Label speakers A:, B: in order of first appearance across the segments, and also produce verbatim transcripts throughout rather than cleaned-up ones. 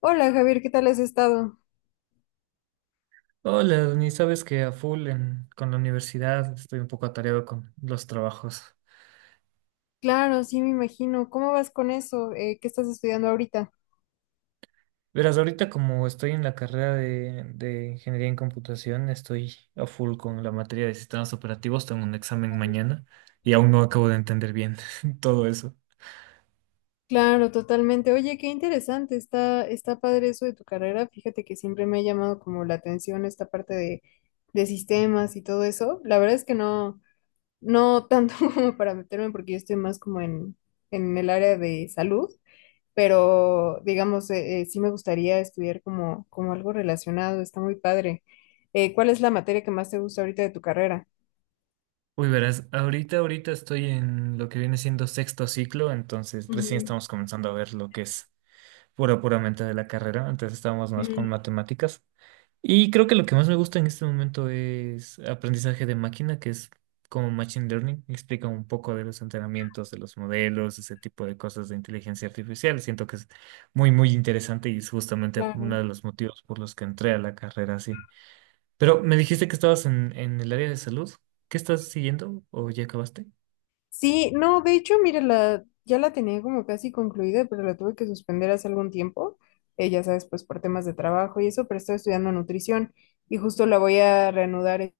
A: Hola Javier, ¿qué tal has estado?
B: Hola, ni sabes que a full en- con la universidad estoy un poco atareado con los trabajos.
A: Claro, sí, me imagino. ¿Cómo vas con eso? Eh, ¿qué estás estudiando ahorita?
B: Verás, ahorita como estoy en la carrera de, de ingeniería en computación, estoy a full con la materia de sistemas operativos, tengo un examen mañana y aún no acabo de entender bien todo eso.
A: Claro, totalmente. Oye, qué interesante. Está, está padre eso de tu carrera. Fíjate que siempre me ha llamado como la atención esta parte de, de sistemas y todo eso. La verdad es que no, no tanto como para meterme porque yo estoy más como en, en el área de salud, pero digamos, eh, eh, sí me gustaría estudiar como, como algo relacionado. Está muy padre. Eh, ¿cuál es la materia que más te gusta ahorita de tu carrera?
B: Uy, verás, ahorita, ahorita estoy en lo que viene siendo sexto ciclo, entonces recién
A: Ujú.
B: estamos comenzando a ver lo que es pura, puramente de la carrera, antes estábamos más con
A: Ujú.
B: matemáticas. Y creo que lo que más me gusta en este momento es aprendizaje de máquina, que es como Machine Learning. Explica un poco de los entrenamientos, de los modelos, ese tipo de cosas de inteligencia artificial. Siento que es muy, muy interesante y es justamente uno
A: Claro.
B: de los motivos por los que entré a la carrera así. Pero me dijiste que estabas en, en el área de salud. ¿Qué estás siguiendo o ya acabaste?
A: Sí, no, de hecho, mira, la, ya la tenía como casi concluida, pero la tuve que suspender hace algún tiempo, eh, ya sabes, pues por temas de trabajo y eso, pero estaba estudiando nutrición y justo la voy a reanudar e-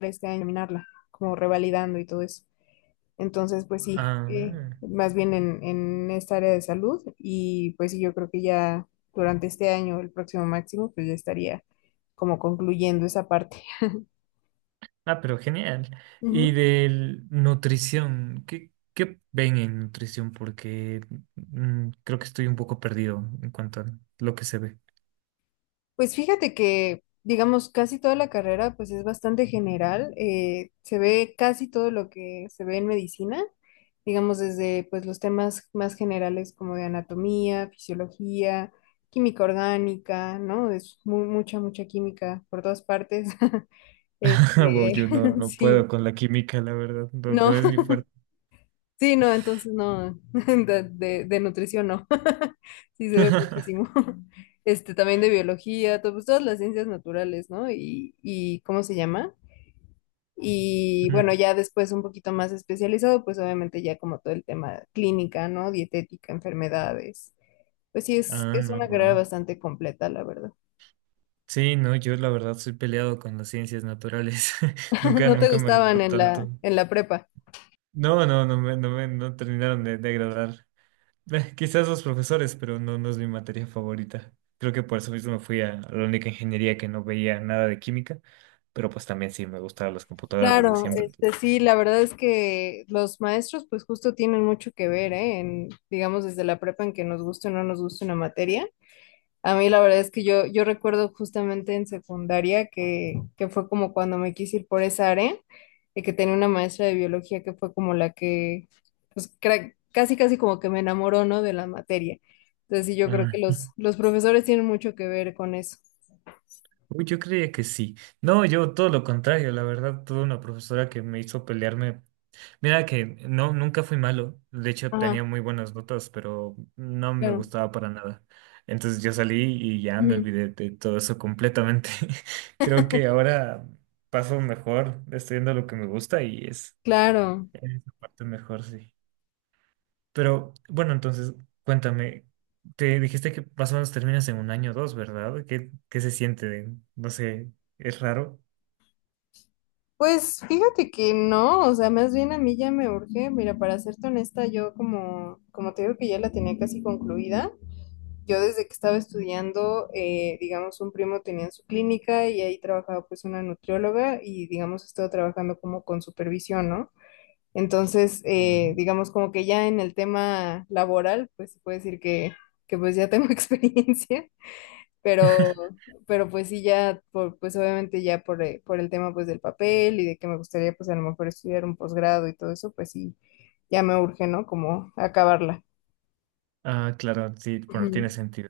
A: este año, terminarla, como revalidando y todo eso. Entonces, pues sí, eh,
B: Ah.
A: más bien en, en esta área de salud y pues sí, yo creo que ya durante este año, el próximo máximo, pues ya estaría como concluyendo esa parte.
B: Ah, pero genial. Y de nutrición, ¿qué, qué ven en nutrición? Porque mm, creo que estoy un poco perdido en cuanto a lo que se ve.
A: Pues fíjate que, digamos, casi toda la carrera pues es bastante general, eh, se ve casi todo lo que se ve en medicina, digamos desde pues los temas más generales como de anatomía, fisiología, química orgánica, ¿no? Es mu- mucha, mucha química por todas partes.
B: Wow,
A: Este,
B: yo no, no puedo
A: sí,
B: con la química, la verdad. No,
A: no.
B: no es mi fuerte.
A: Sí, no, entonces no, de, de- de nutrición no. Sí se ve muchísimo. Este, también de biología, to- pues, todas las ciencias naturales, ¿no? Y, y ¿cómo se llama? Y bueno,
B: Mm.
A: ya después un poquito más especializado, pues obviamente ya como todo el tema clínica, ¿no? Dietética, enfermedades. Pues sí, es,
B: Ah,
A: es
B: no,
A: una carrera
B: wow.
A: bastante completa, la verdad.
B: Sí, no, yo la verdad soy peleado con las ciencias naturales. Nunca,
A: ¿No te
B: nunca me
A: gustaban
B: agradó
A: en la,
B: tanto.
A: en la prepa?
B: No, no, no me, no me no terminaron de, de agradar. Eh, Quizás los profesores, pero no, no es mi materia favorita. Creo que por eso mismo me fui a a la única ingeniería que no veía nada de química, pero pues también sí me gustaban las computadoras desde
A: Claro,
B: siempre. Entonces...
A: este sí, la verdad es que los maestros pues justo tienen mucho que ver, ¿eh? En, digamos desde la prepa en que nos guste o no nos guste una materia. A mí la verdad es que yo, yo recuerdo justamente en secundaria que, que fue como cuando me quise ir por esa área y que tenía una maestra de biología que fue como la que pues cra- casi casi como que me enamoró, ¿no? De la materia. Entonces sí, yo creo
B: Ah,
A: que los, los profesores tienen mucho que ver con eso.
B: uy, yo creía que sí. No, yo todo lo contrario, la verdad, tuve una profesora que me hizo pelearme. Mira que no, nunca fui malo. De hecho,
A: Ajá,
B: tenía muy buenas notas, pero no me
A: claro.
B: gustaba para nada. Entonces yo salí y ya me
A: Ujú.
B: olvidé de todo eso completamente. Creo que ahora paso mejor estudiando lo que me gusta y es
A: Claro.
B: en esa parte mejor, sí. Pero bueno, entonces cuéntame, te dijiste que más o menos terminas en un año o dos, ¿verdad? ¿Qué, qué se siente? No sé, ¿es raro?
A: Pues fíjate que no, o sea, más bien a mí ya me urge, mira, para serte honesta, yo como, como te digo que ya la tenía casi concluida, yo desde que estaba estudiando, eh, digamos, un primo tenía en su clínica y ahí trabajaba pues una nutrióloga y digamos, estuvo trabajando como con supervisión, ¿no? Entonces, eh,
B: Mm.
A: digamos, como que ya en el tema laboral, pues se puede decir que, que pues ya tengo experiencia. Pero, pero pues sí, ya, por, pues obviamente ya por, eh, por el tema pues del papel y de que me gustaría pues a lo mejor estudiar un posgrado y todo eso, pues sí, ya me urge, ¿no? Como acabarla.
B: Ah, claro, sí, bueno, tiene
A: Ujú.
B: sentido.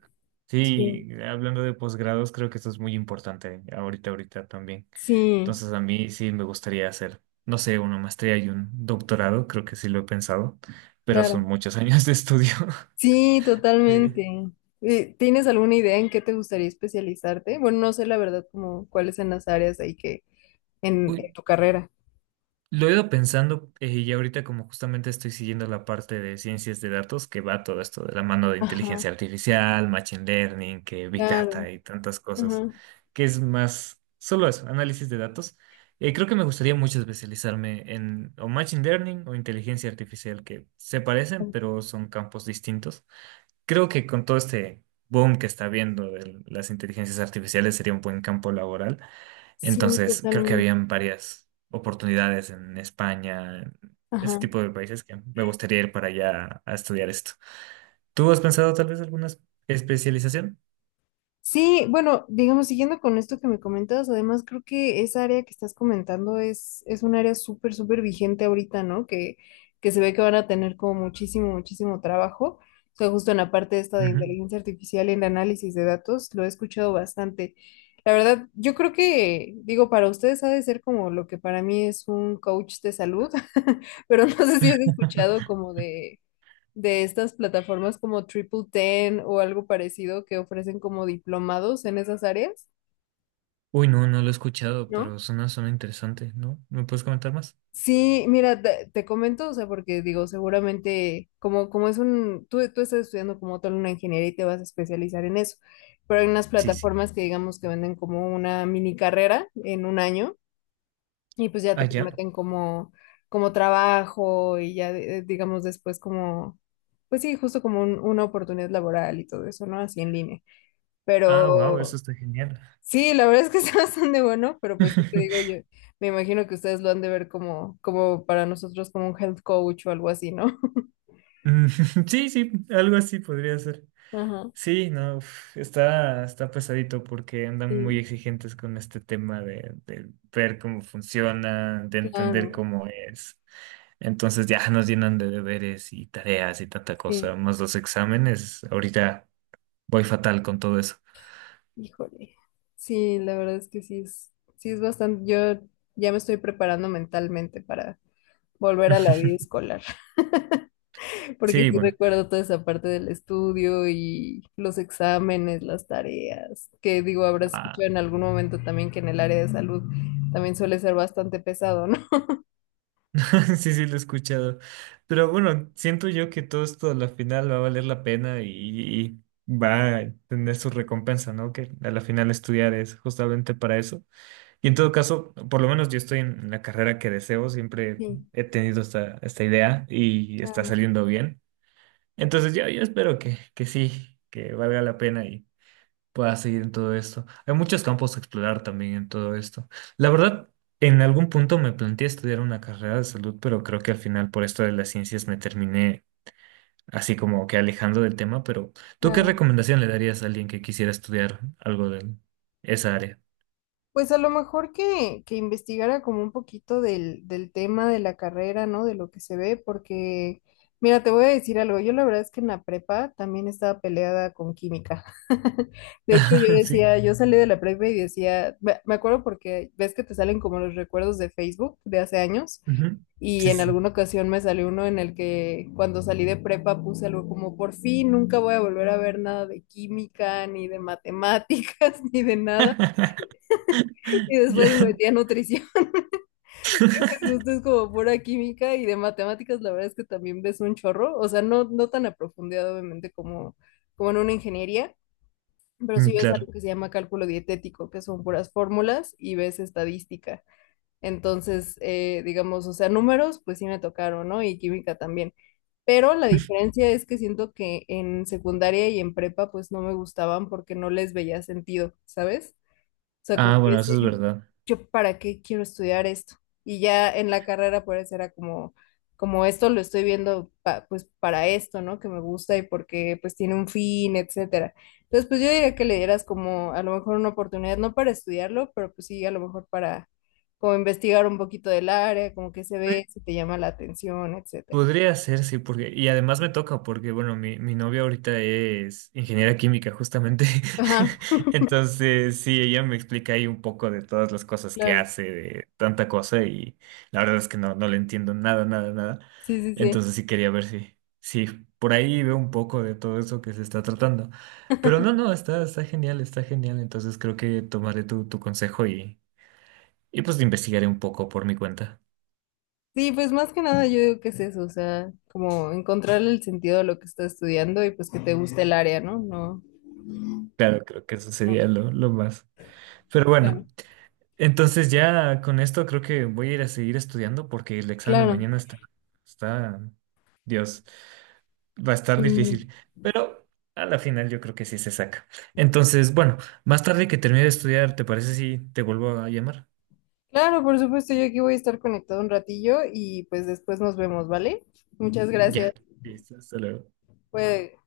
A: Sí,
B: Sí, hablando de posgrados, creo que esto es muy importante ahorita, ahorita también.
A: sí,
B: Entonces, a mí sí me gustaría hacer, no sé, una maestría y un doctorado, creo que sí lo he pensado, pero son
A: claro.
B: muchos años de estudio.
A: Sí,
B: Sí.
A: totalmente. Eh, ¿Tienes alguna idea en qué te gustaría especializarte? Bueno, no sé la verdad como cuáles son las áreas ahí que en,
B: Uy,
A: en tu carrera.
B: lo he ido pensando, eh, y ahorita como justamente estoy siguiendo la parte de ciencias de datos que va todo esto de la mano de
A: Ajá,
B: inteligencia artificial, machine learning, que Big
A: claro.
B: Data y tantas cosas,
A: Ajá.
B: que es más solo eso, análisis de datos. Eh, creo que me gustaría mucho especializarme en o machine learning o inteligencia artificial, que se parecen, pero son campos distintos. Creo que con todo este boom que está habiendo de las inteligencias artificiales sería un buen campo laboral.
A: Sí,
B: Entonces, creo que
A: totalmente.
B: habían varias oportunidades en España, en ese
A: Ajá.
B: tipo de países que me gustaría ir para allá a estudiar esto. ¿Tú has pensado tal vez alguna es- especialización?
A: Sí, bueno, digamos, siguiendo con esto que me comentas, además creo que esa área que estás comentando es, es un área súper, súper vigente ahorita, ¿no? Que, que se ve que van a tener como muchísimo, muchísimo trabajo. O sea, justo en la parte esta de
B: Ujú.
A: inteligencia artificial y el análisis de datos, lo he escuchado bastante. La verdad, yo creo que, digo, para ustedes ha de ser como lo que para mí es un coach de salud, pero no sé si has escuchado como de de estas plataformas como Triple Ten o algo parecido que ofrecen como diplomados en esas áreas,
B: Uy, no, no lo he escuchado,
A: ¿no?
B: pero suena, suena interesante, ¿no? ¿Me puedes comentar más?
A: Sí, mira, te, te comento, o sea, porque digo, seguramente, como, como es un, tú, tú estás estudiando como tal una ingeniería y te vas a especializar en eso, pero hay unas
B: Sí, sí.
A: plataformas que digamos que venden como una mini carrera en un año y pues ya te
B: Ah, ya.
A: prometen como, como trabajo y ya eh, digamos después como, pues sí, justo como un- una oportunidad laboral y todo eso, ¿no? Así en línea.
B: Ah, wow, eso
A: Pero
B: está genial.
A: sí, la verdad es que está bastante bueno, pero pues sí te digo yo, me imagino que ustedes lo han de ver como, como para nosotros como un health coach o algo así, ¿no?
B: Mm, sí, sí, algo así podría ser.
A: Ajá,
B: Sí, no, uf, está, está pesadito porque andan muy
A: sí,
B: exigentes con este tema de, de ver cómo funciona, de entender
A: claro,
B: cómo es. Entonces ya nos llenan de deberes y tareas y tanta
A: sí,
B: cosa, más los exámenes. Ahorita voy fatal con todo eso.
A: híjole. Sí, la verdad es que sí es, sí es bastante, yo ya me estoy preparando mentalmente para volver a la vida escolar, porque
B: Sí,
A: sí
B: bueno.
A: recuerdo toda esa parte del estudio y los exámenes, las tareas, que digo, habrás
B: Ah,
A: escuchado en algún momento también que en el área de salud también suele ser bastante pesado, ¿no?
B: sí, sí, lo he escuchado. Pero bueno, siento yo que todo esto a la final va a valer la pena y, y va a tener su recompensa, ¿no? Que a la final estudiar es justamente para eso. Y en todo caso, por lo menos yo estoy en la carrera que deseo, siempre
A: Sí.
B: he tenido esta, esta idea y está
A: Claro,
B: saliendo bien. Entonces yo, yo espero que, que sí, que valga la pena y pueda seguir en todo esto. Hay muchos campos a explorar también en todo esto. La verdad, en algún punto me planteé estudiar una carrera de salud, pero creo que al final por esto de las ciencias me terminé así como que alejando del tema. Pero ¿tú qué
A: claro.
B: recomendación le darías a alguien que quisiera estudiar algo de esa área?
A: Pues a lo mejor que, que investigara como un poquito del, del tema de la carrera, ¿no? De lo que se ve, porque, mira, te voy a decir algo, yo la verdad es que en la prepa también estaba peleada con química. De hecho, yo
B: Sí.
A: decía, yo salí de la prepa y decía, me me acuerdo porque ves que te salen como los recuerdos de Facebook de hace años,
B: Ujú.
A: y
B: Sí,
A: en
B: sí.
A: alguna ocasión me salió uno en el que cuando salí de prepa puse algo como, por fin, nunca voy a volver a ver nada de química, ni de matemáticas, ni de nada. Y
B: Ya.
A: después me metí a nutrición. Justo es como pura química y de matemáticas, la verdad es que también ves un chorro. O sea, no, no tan a profundidad, obviamente, como, como en una ingeniería, pero sí
B: Mm,
A: ves
B: claro.
A: algo que se llama cálculo dietético, que son puras fórmulas y ves estadística. Entonces, eh, digamos, o sea, números, pues sí me tocaron, ¿no? Y química también. Pero la diferencia es que siento que en secundaria y en prepa, pues no me gustaban porque no les veía sentido, ¿sabes? O sea, como
B: Ah,
A: que
B: bueno, eso
A: decía
B: es
A: yo,
B: verdad.
A: yo para qué quiero estudiar esto. Y ya en la carrera pues era como, como esto lo estoy viendo pa- pues para esto, ¿no? Que me gusta y porque pues tiene un fin, etcétera. Entonces pues yo diría que le dieras como a lo mejor una oportunidad, no para estudiarlo, pero pues sí, a lo mejor para como investigar un poquito del área, como que se
B: Eh,
A: ve, si te llama la atención, etcétera.
B: Podría ser, sí, porque, y además me toca, porque, bueno, mi, mi novia ahorita es ingeniera química, justamente.
A: Ajá,
B: Entonces, sí, ella me explica ahí un poco de todas las cosas que
A: claro.
B: hace, de tanta cosa, y la verdad es que no, no le entiendo nada, nada, nada.
A: Sí, sí, sí.
B: Entonces, sí quería ver si, si por ahí veo un poco de todo eso que se está tratando. Pero no, no, está, está genial, está genial. Entonces, creo que tomaré tu, tu consejo y, y pues investigaré un poco por mi cuenta.
A: Sí, pues más que nada yo digo que es eso, o sea, como encontrarle el sentido a lo que estás estudiando y pues que te guste el área, ¿no? No,
B: Claro, creo que eso
A: no.
B: sería lo, lo más. Pero bueno,
A: Claro.
B: entonces ya con esto creo que voy a ir a seguir estudiando porque el examen
A: Claro,
B: mañana está, está, Dios, va a estar
A: Mm,
B: difícil. Pero a la final yo creo que sí se saca. Entonces, bueno, más tarde que termine de estudiar, ¿te parece si te vuelvo a llamar?
A: claro, por supuesto, yo aquí voy a estar conectado un ratillo y pues después nos vemos, ¿vale? Muchas
B: Ya.
A: gracias.
B: Listo, hasta luego.
A: Fue